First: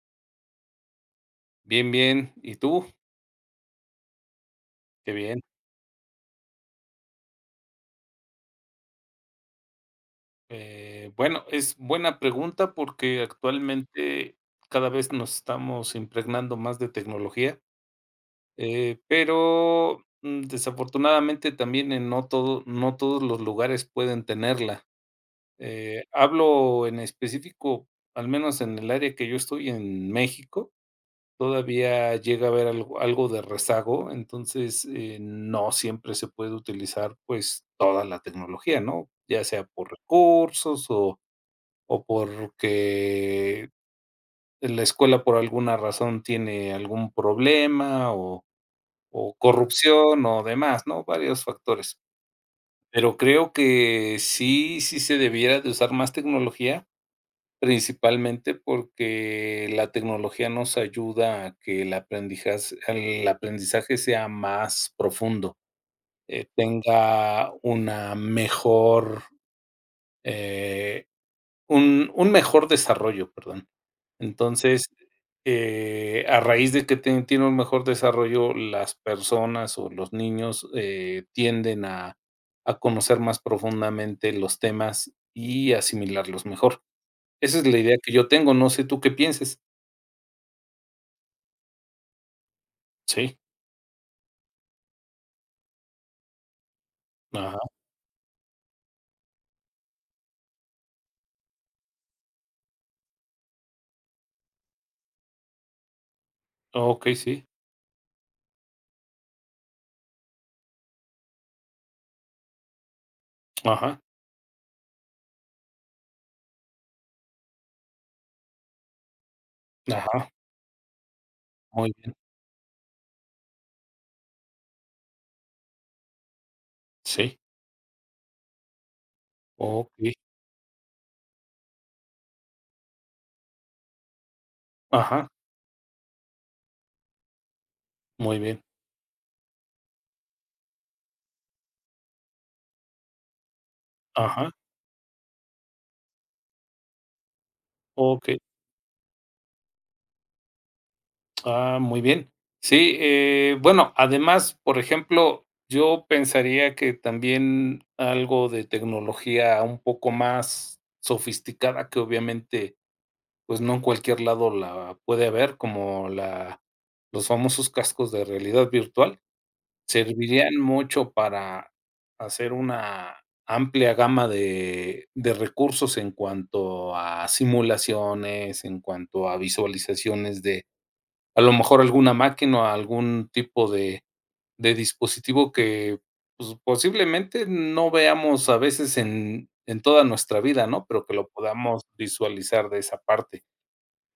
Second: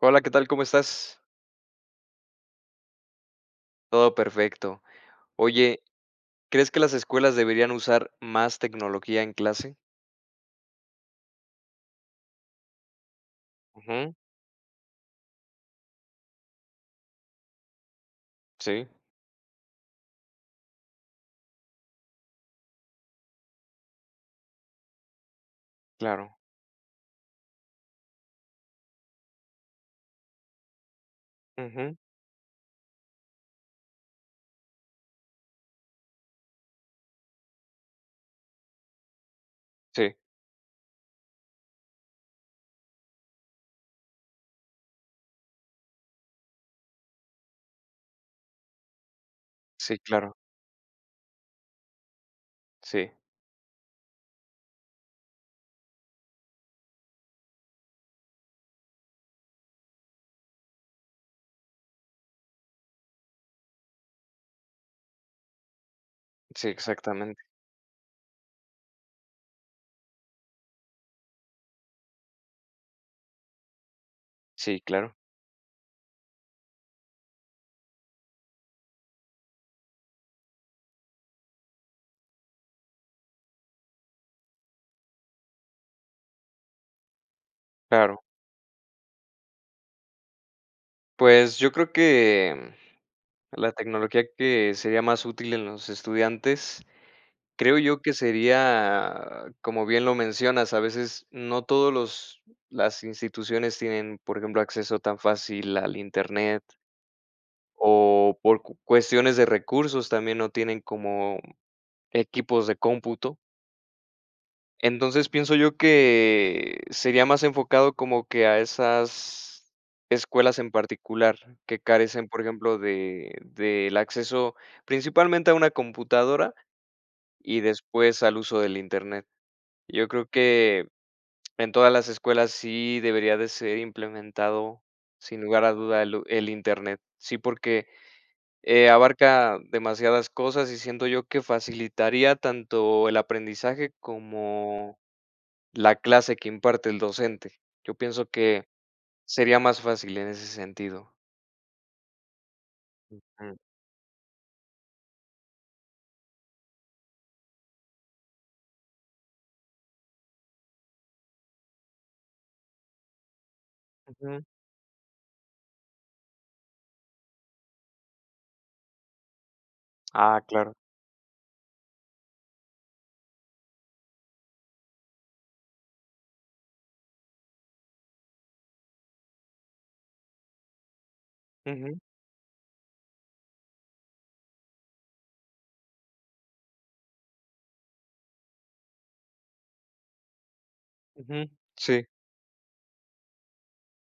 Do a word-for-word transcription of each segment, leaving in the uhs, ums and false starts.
Hola, ¿qué tal?, ¿cómo estás? Bien, bien, ¿y tú? Todo perfecto. Qué bien. Oye, ¿crees que las escuelas deberían usar más tecnología en clase? Eh, bueno, es buena pregunta porque Ujú. actualmente cada vez nos estamos impregnando más de tecnología, Sí. eh, pero, desafortunadamente también en no todo no todos los lugares pueden tenerla, eh, Claro. hablo en específico, al menos en el área que yo estoy en México, Ujú. todavía llega a haber algo algo de rezago. Entonces, eh, no siempre se puede utilizar, pues toda la tecnología, ¿no?, ya sea por Sí. recursos o o porque en la escuela por alguna razón tiene algún problema o o Sí, corrupción claro. o demás, ¿no?, varios factores. Sí. Pero creo que sí, sí se debiera de usar más tecnología. Principalmente porque la tecnología nos ayuda a que el aprendija, el aprendizaje sea más profundo, eh, Sí, exactamente. tenga una mejor, eh, un un mejor desarrollo, perdón. Sí, Entonces, claro. eh, a raíz de que te tiene un mejor desarrollo, las personas o los niños, eh, tienden a a conocer más profundamente los temas y asimilarlos mejor. Esa es la idea que Claro. yo tengo. No sé tú qué pienses. Pues, yo creo que Sí. la tecnología que sería más útil en los estudiantes, Ajá. creo yo que sería, como bien lo mencionas, a veces no todos los las instituciones tienen, por ejemplo, acceso tan fácil al internet. Okey, sí. O por cu cuestiones de recursos también no tienen como equipos de cómputo. Ajá. Entonces, pienso yo que sería más enfocado como que a esas Ajá. escuelas en particular que Muy bien. carecen, por ejemplo, de del acceso, principalmente a una computadora Sí. y después al uso del Internet. Yo Okey. creo que, en todas las escuelas sí debería de ser implementado, Ajá. sin lugar a duda el u el Internet. Sí, porque, Muy bien. eh, abarca demasiadas cosas y siento yo que facilitaría tanto el aprendizaje Ajá. como la clase que imparte el docente. Yo pienso Okey. que sería más fácil en ese sentido. Ah, muy bien. Sí, Ujú. eh, bueno, además, por ejemplo, yo pensaría que también algo de tecnología un poco más sofisticada que obviamente, pues, no en cualquier Ujú. lado la puede haber como la los famosos cascos de realidad virtual Ah, servirían claro. mucho para hacer una amplia gama de de recursos en cuanto a simulaciones en cuanto a visualizaciones de a lo mejor Ujú. alguna máquina o algún tipo de de dispositivo que posiblemente no veamos a veces en en toda nuestra vida, ¿no? Pero que lo Ujú, podamos sí. visualizar de esa parte.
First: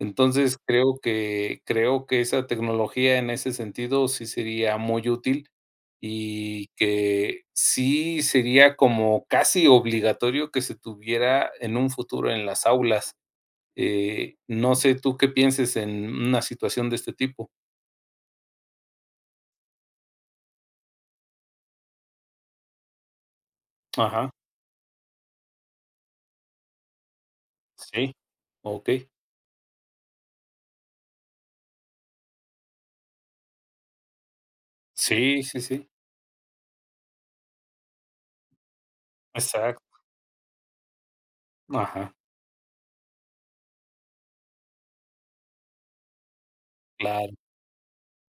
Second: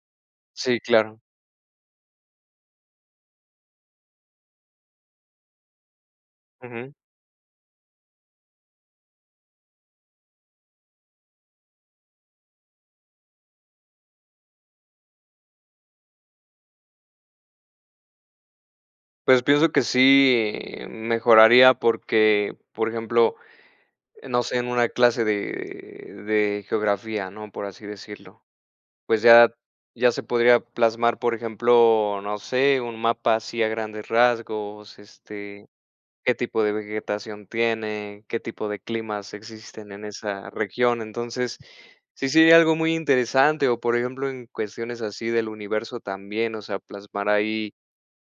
Entonces Sí, creo claro. que creo que esa tecnología en ese sentido sí sería muy útil y Ujú. que sí sería como casi obligatorio que se tuviera en un futuro en las aulas, eh, no sé tú qué pienses en una situación de este tipo. Pues, pienso que sí mejoraría porque, por ejemplo, Ajá. no sé, en una clase de de geografía, ¿no? Por así Sí. decirlo, Okey. pues, ya ya se podría plasmar, por ejemplo, no sé, un mapa así, a grandes rasgos, Sí, sí, este, sí. ¿qué tipo de vegetación tiene, qué tipo de climas existen Exacto. en esa región? Entonces, Ajá. sí sería algo muy interesante o, por ejemplo, en cuestiones así del universo también, o sea, plasmar Claro. ahí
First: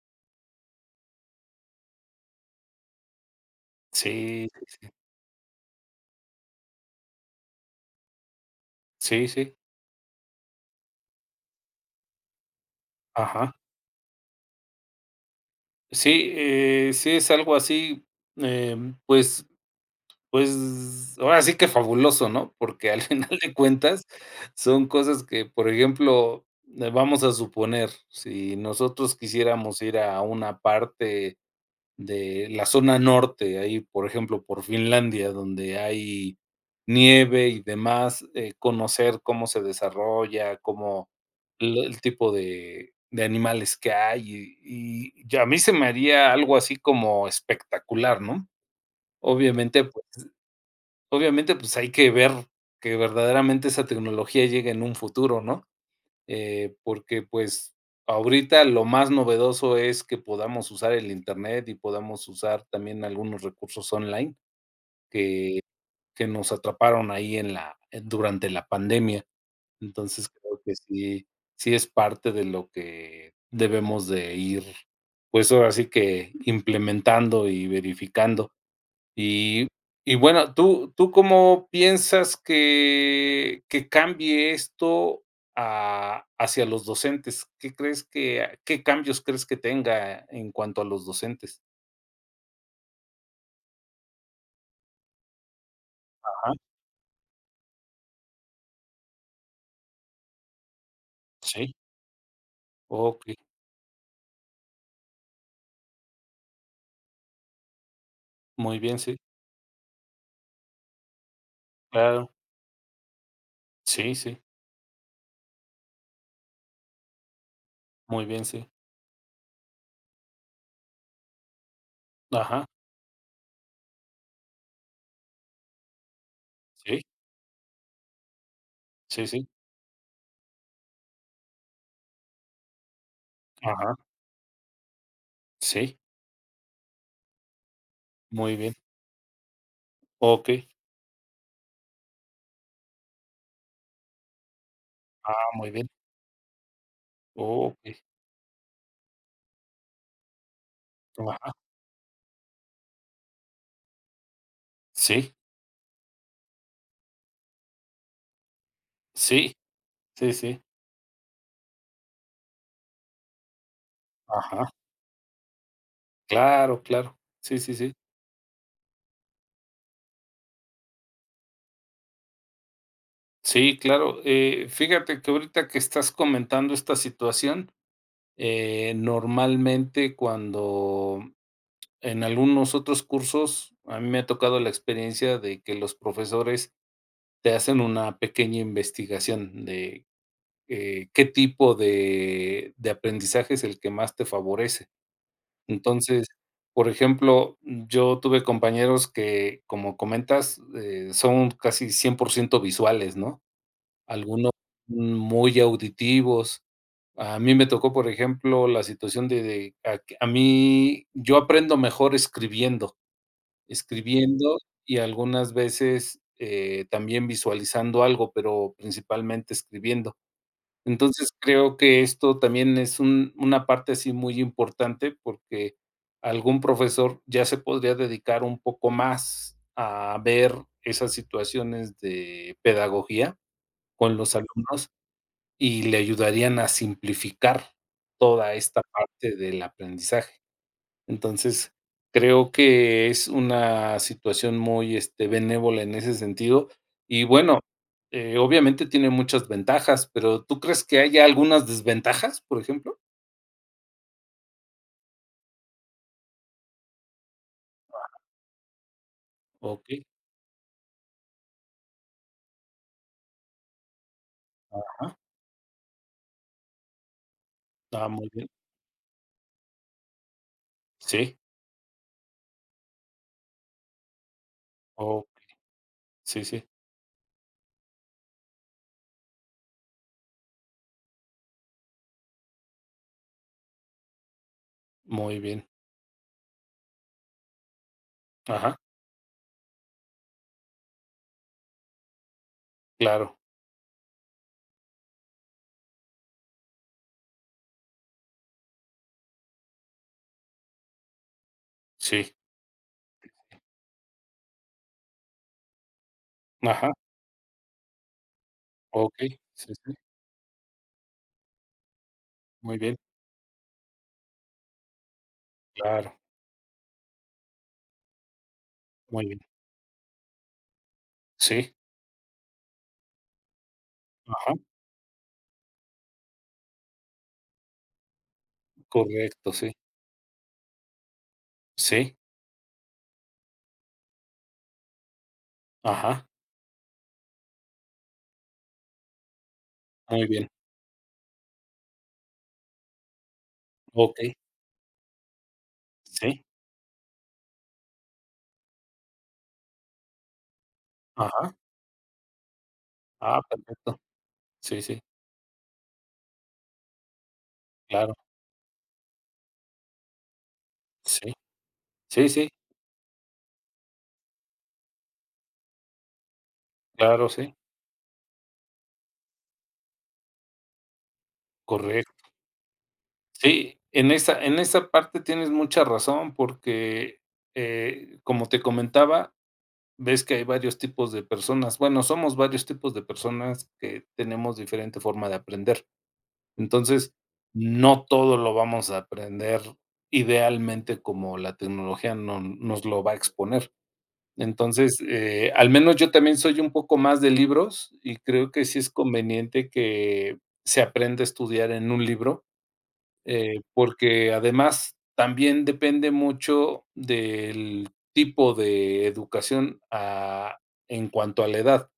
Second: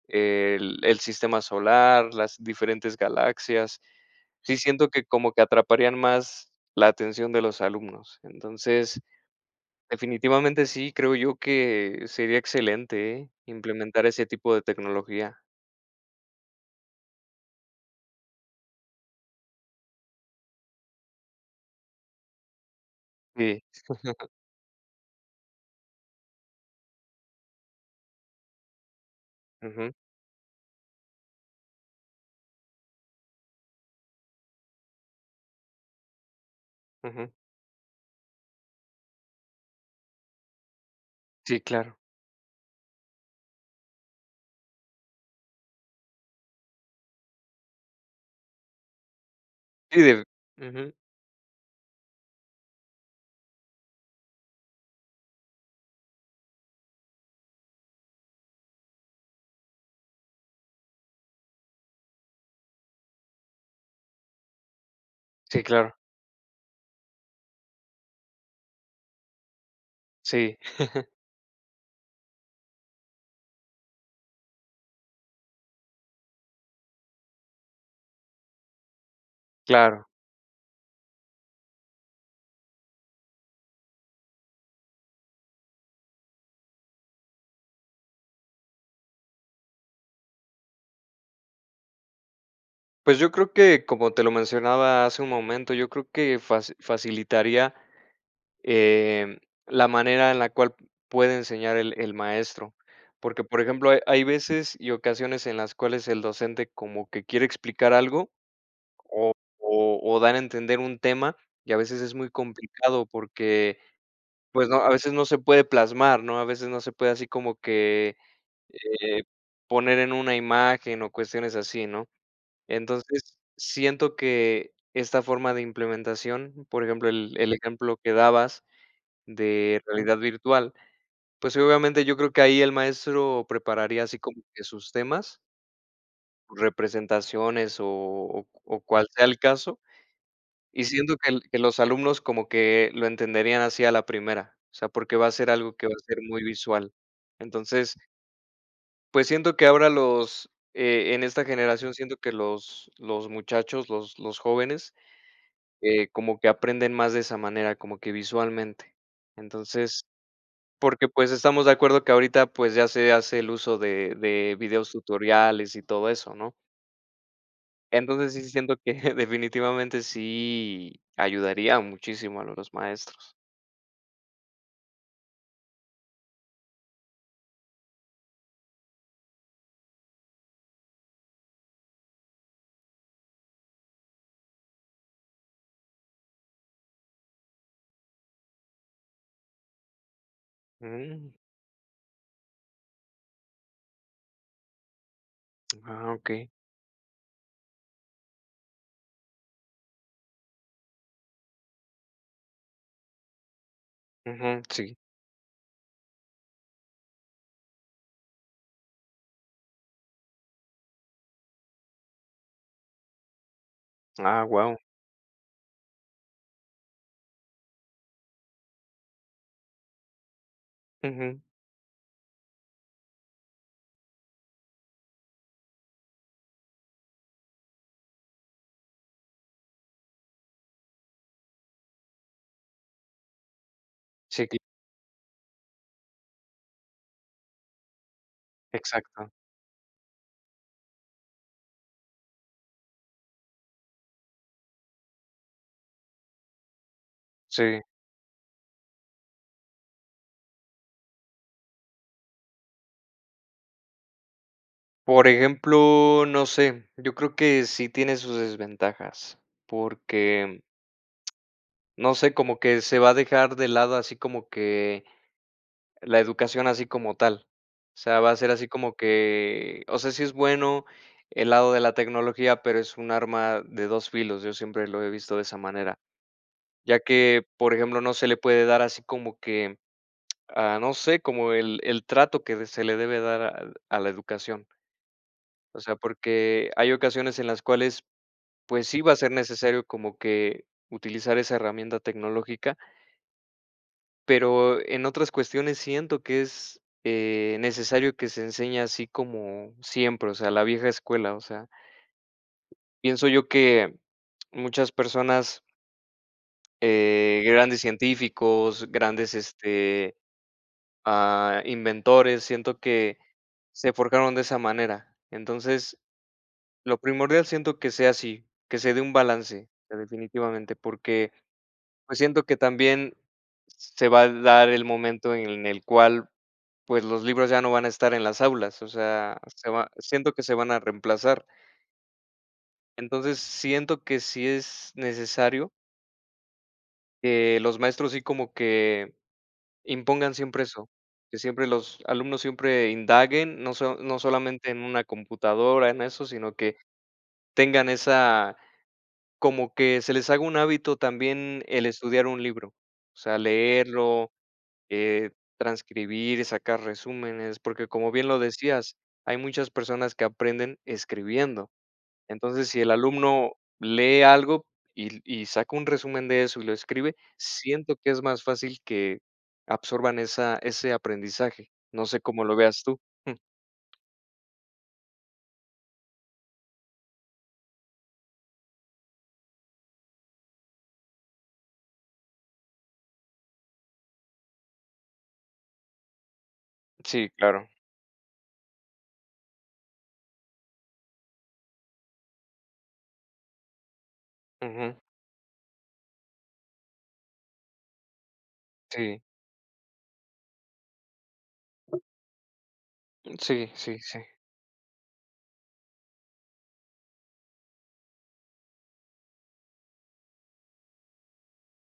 el el sistema solar, las diferentes galaxias. Sí, Sí, sí, sí. siento que como que atraparían más la atención de los alumnos, entonces, Sí, sí. definitivamente sí, creo yo que sería excelente, eh, Ajá. implementar ese tipo de tecnología. Sí, eh, sí, es algo así, em, pues, pues, ahora sí que fabuloso, ¿no? Porque al final de Sí. cuentas son cosas que, por ejemplo, eh, vamos a suponer, si nosotros quisiéramos Ujú. ir a una parte de la zona norte, ahí, por ejemplo, por Finlandia, donde hay Ujú. nieve y demás, eh, conocer cómo se desarrolla, como Sí, l claro. el tipo de de animales que hay y y y a mí se me haría algo así como espectacular, ¿no? Obviamente, pues [unintelligible] Ujú. obviamente, pues, hay que ver que verdaderamente esa tecnología llegue, en un futuro, ¿no?, eh, porque, pues, ahorita lo más novedoso es que podamos usar el internet y podamos usar también algunos recursos online que Sí, claro. que nos atraparon ahí en la en durante la pandemia. Entonces, Sí. creo que sí, sí es parte de lo que debemos de ir, pues, ahora sí que, implementando y verificando, y Claro. y bueno, ¿tú tú cómo piensas que que cambie esto, ah, hacia los docentes? ¿Qué crees qué a qué cambios crees que tenga en cuanto a los docentes? Pues yo creo que como te lo mencionaba hace un momento, yo creo que Ajá. faci facilitaría, eh, la manera en la cual puede Sí. enseñar el el maestro, Okey. porque, por ejemplo, hay veces y ocasiones en las cuales el docente como que quiere explicar algo Muy bien, sí. o o o dar a entender un tema y a veces es Claro. muy complicado porque, Sí, sí. pues, no, a veces no se puede plasmar, ¿no? A veces no se puede así como que, Muy bien, sí. eh, poner en una imagen o cuestiones así, ¿no? Ajá. Entonces siento que esta forma de implementación, por Sí. ejemplo, el el ejemplo que dabas Sí, sí. de realidad virtual, pues, obviamente, yo creo que ahí el maestro Ajá. prepararía así como que sus temas. Sí. Representaciones o o Muy bien. o cual sea el caso Okey. y siento que que los alumnos como que lo entenderían así a la primera. O sea, porque va a Ah, ser muy algo que bien. va a ser muy visual. Entonces Okey. pues siento que ahora los, eh, en esta Ajá. generación siento que los los muchachos, los los jóvenes, Sí. eh, como que aprenden más de esa manera, como que visualmente. Sí, Entonces sí, sí. porque, pues, estamos de acuerdo que ahorita pues ya se hace el uso de de Ajá. videos tutoriales y todo eso, ¿no? Claro, claro. Sí, sí, sí. Entonces sí, siento que definitivamente sí ayudaría muchísimo a los maestros. Sí, claro. Eh, fíjate que ahorita que estás comentando esta situación, eh, normalmente cuando en algunos otros cursos a mí me ha tocado la experiencia de que los profesores te hacen una pequeña investigación de, eh, qué Mm. tipo de de aprendizaje es el que más te favorece. Ah, Entonces, okey. por ejemplo, yo tuve compañeros que como comentas, eh, son casi cien por ciento visuales, no, algunos Ujú, sí. muy auditivos. A mí me tocó, por ejemplo, la situación de de a mí. Yo aprendo mejor escribiendo, Ah, escribiendo guau. y algunas veces, eh, también visualizando algo, pero principalmente escribiendo. Entonces Ujú. creo que esto también es un una parte así muy importante, porque algún profesor ya se podría dedicar un poco más a ver esas situaciones de pedagogía con los [unintelligible] alumnos y le ayudarían a simplificar toda esta Exacto. parte del aprendizaje. Entonces, creo que es una situación muy, este, benévola en ese sentido y bueno, Sí. eh, obviamente tiene muchas ventajas, pero, ¿tú crees que haya algunas desventajas, por ejemplo? Por ejemplo, no sé, yo creo que sí Wao. tiene sus desventajas Okey. porque ...no sé, como que se va a dejar de lado así como que, Ajá. la educación así como tal. O Ah, sea, muy va a bien. ser así como que, o sea, si es bueno Sí. el lado de la tecnología, pero es un arma de dos filos. Yo siempre lo he Okey. visto de esa manera. Sí, sí. Ya que, por ejemplo, no se le puede dar así como que, ah, no sé como el el trato que se le debe dar al a la educación. Muy bien. O sea, porque hay ocasiones en las cuales Ajá. pues sí va a ser necesario como que, utilizar esa herramienta tecnológica. Claro. Pero en otras cuestiones siento que es, eh, necesario que se enseñe así como siempre. O sea, la vieja escuela, o sea Sí. pienso yo que muchas personas Ajá. eh grandes científicos grandes Okey, sí, sí. este, ah, inventores. Muy Siento bien. que, se forjaron de esa manera, entonces, Claro. lo primordial siento que sea así, que se dé un Muy bien. balance, eh, definitivamente, porque Sí. pues siento que también se va a Ajá. dar el momento en el cual, pues los libros ya no van a estar en las aulas, o sea, Correcto, se sí. va siento que se van a reemplazar. Sí. Entonces siento que si es necesario. Ajá. Que los maestros, así como que Muy impongan bien. siempre eso que siempre los alumnos siempre indaguen no so no Okey. solamente en una computadora en eso, Sí. sino que tengan esa como que se les haga un hábito Ajá. también el estudiar un libro, o sea, Ah, perfecto. leerlo, Sí, sí. eh, transcribir, sacar resúmenes porque como Claro. bien lo decías, hay muchas personas que aprenden Sí, escribiendo. sí, sí. Entonces si el alumno lee algo y y saca un resumen de eso y lo escribe, Claro, sí. siento que es más fácil que absorban esa ese aprendizaje. No Correcto. sé ¿cómo lo veas tú?, mm. Sí, en esa en esa parte tienes mucha razón porque, eh, como te comentaba, ves que hay varios tipos de personas. Bueno, somos varios tipos de personas que tenemos diferente forma de aprender. Entonces Sí, claro. no todo lo vamos a aprender idealmente como la tecnología no nos lo va a exponer. Entonces, Ujú. eh, al menos yo también soy un poco más de libros y creo que sí es Sí. conveniente que se aprenda a estudiar en un libro. Eh, Sí, sí, sí. porque además también depende mucho del tipo de educación, ah, en cuanto a la edad.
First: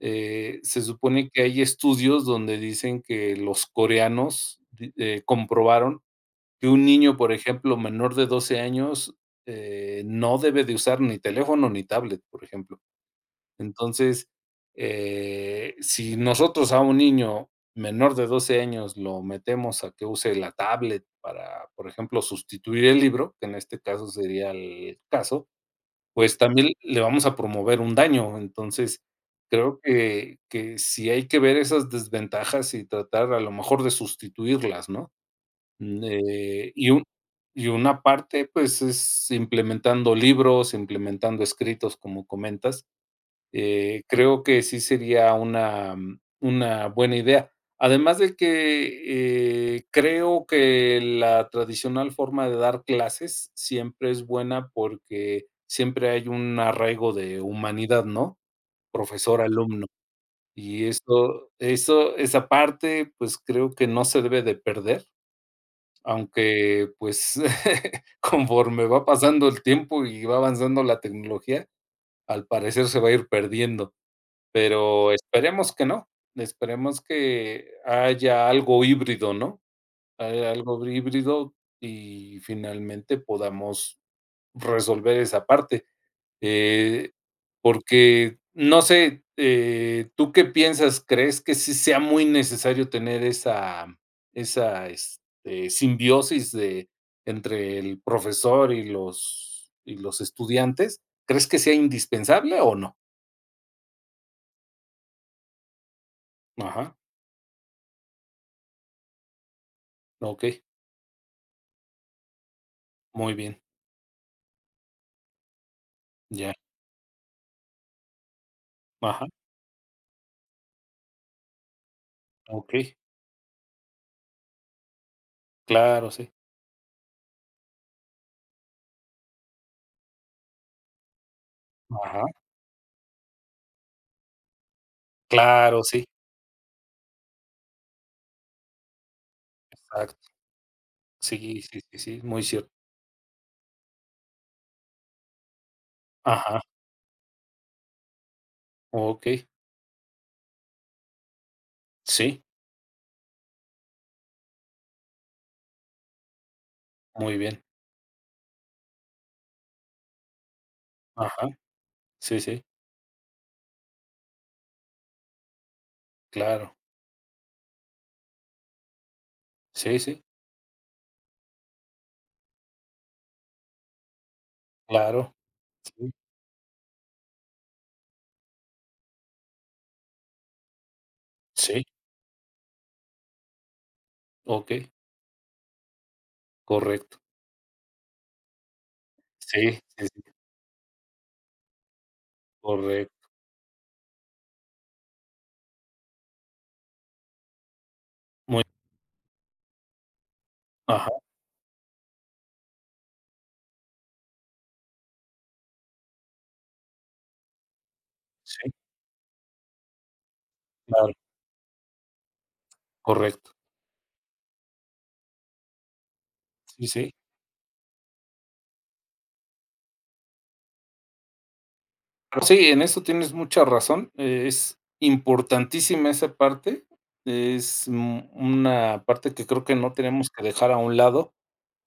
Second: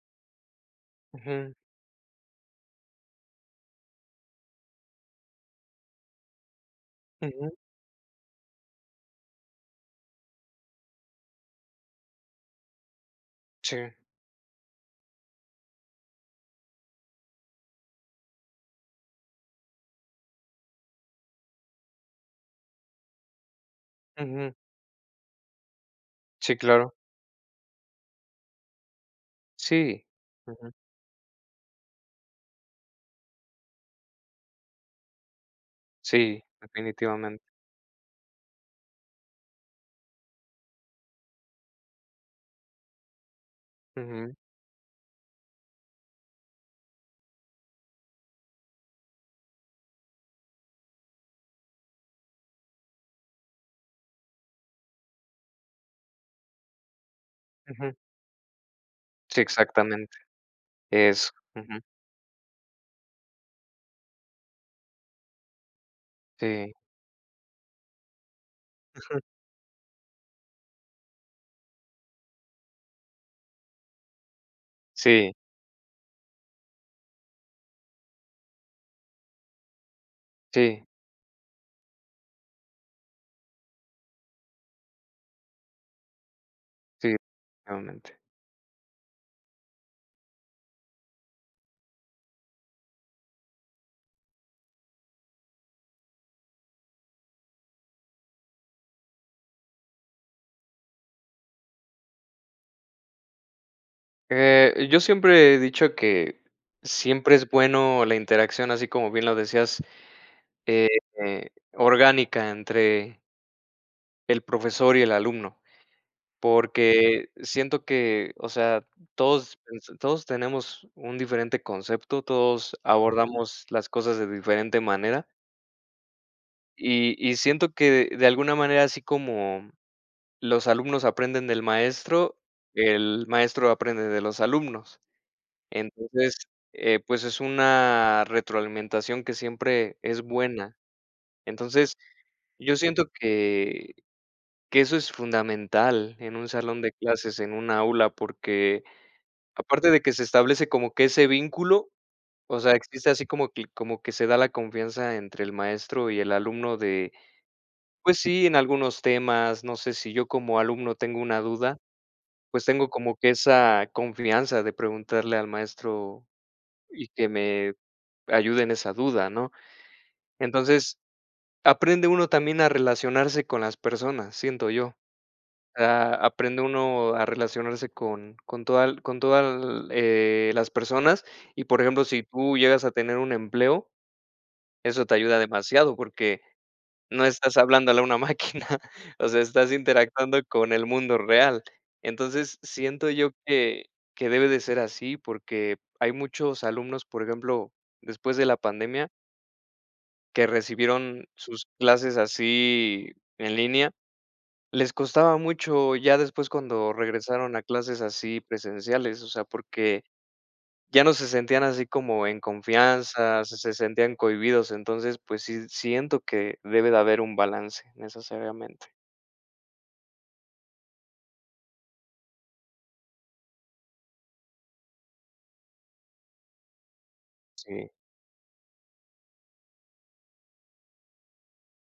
Eh, se supone que Ujú. hay estudios donde dicen que los coreanos, de eh, comprobaron que un niño, por Ujú. ejemplo, menor de doce años, eh, no debe de usar ni teléfono ni tablet, por ejemplo. Sí. Entonces, eh, si nosotros a un niño menor de doce años lo metemos a que use la tablet para, por ejemplo, sustituir el libro que en este caso sería Ujú. el caso, pues Sí, también claro. le vamos a promover un daño. Entonces, creo Sí, que ujú. que si hay que ver esas desventajas y tratar a lo mejor de sustituirlas, ¿no? Sí, Eh y un definitivamente. y una parte, pues es implementando libros, implementando escritos como comentas. Eh, Ujú. creo que sí sería una una buena idea, además de que, eh, creo que la tradicional forma de dar clases siempre es buena porque siempre hay un arraigo de Ujú. humanidad, ¿no? Sí, Profesor-alumno exactamente. y Eso, eso ujú. eso esa parte, pues, creo que no se debe de perder. Sí. Aunque, pues, conforme va Ujú. pasando el tiempo y va avanzando la tecnología, al parecer se va a ir perdiendo, pero Sí. esperemos que no, esperemos que haya algo híbrido, ¿no?, haya Sí. algo híbrido y finalmente podamos resolver esa parte, eh, Sí. Claramente. porque no sé, eh, ¿tú qué piensas? ¿Crees que sí sea muy necesario tener esa esa, este, simbiosis entre el profesor y los y los estudiantes? ¿Crees que sea indispensable, o no? Eh, yo siempre he dicho que Ajá. siempre es bueno la interacción, así como bien lo decías, Okey. eh, orgánica entre Muy bien. el profesor y el alumno Ya. porque siento que, o sea, Ajá. todos, pues, todos tenemos un diferente concepto, todos Okey. abordamos las cosas de diferente manera. Claro, sí. Y y siento que de alguna manera, así como los alumnos aprenden del Ajá. maestro, el maestro aprende de los alumnos. Claro, sí. Entonces, eh, pues, es una retroalimentación que siempre Exacto. es buena. Sí, sí, Entonces, sí, sí, muy cierto. yo siento que que eso es fundamental en un Ajá. salón de clases en una aula, porque Okey. aparte de que se establece como que ese vínculo, Sí. o sea, existe así como que como que se da la confianza entre el maestro y el alumno de, Muy bien. pues, sí, en algunos temas. No sé, si yo como alumno tengo una Ajá. duda, Sí, sí. pues, tengo como que esa confianza de preguntarle al maestro Claro. y que me ayude en esa duda, ¿no? Sí, sí. Entonces, aprende uno también a relacionarse con las personas, siento yo. Claro, sí. Ah, aprende uno a relacionarse con con toda con toda, eh, las personas y, por Sí. ejemplo, si tú llegas a tener un empleo Okey. eso te ayuda demasiado porque Correcto. no estás hablándole a una máquina. O sea, estás Sí, sí, sí. interactuando con el mundo real. Entonces, siento Correcto. yo que que debe de ser así porque hay muchos alumnos, por ejemplo, después de la Muy. pandemia que Ajá. recibieron sus clases así en línea, les costaba mucho ya después, cuando regresaron a clases así Sí. presenciales, o sea, porque ya no Claro. se sentían así como en confianza, Correcto. se sentían cohibidos. Entonces, pues, sí, siento que Sí, debe de sí. haber un balance necesariamente. Sí, en eso tienes mucha razón, es importantísima, esa parte, es Sí. un una parte que creo que no tenemos que dejar a un lado,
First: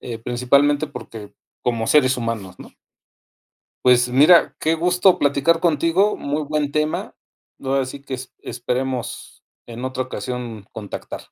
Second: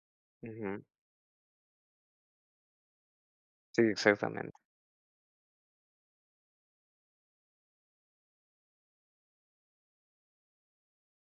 eh, Ujú. principalmente porque como seres humanos, ¿no? Sí, Pues, exactamente. mira, qué gusto platicar contigo. Muy buen tema. Ahora si que es esperemos en otra ocasión contactar.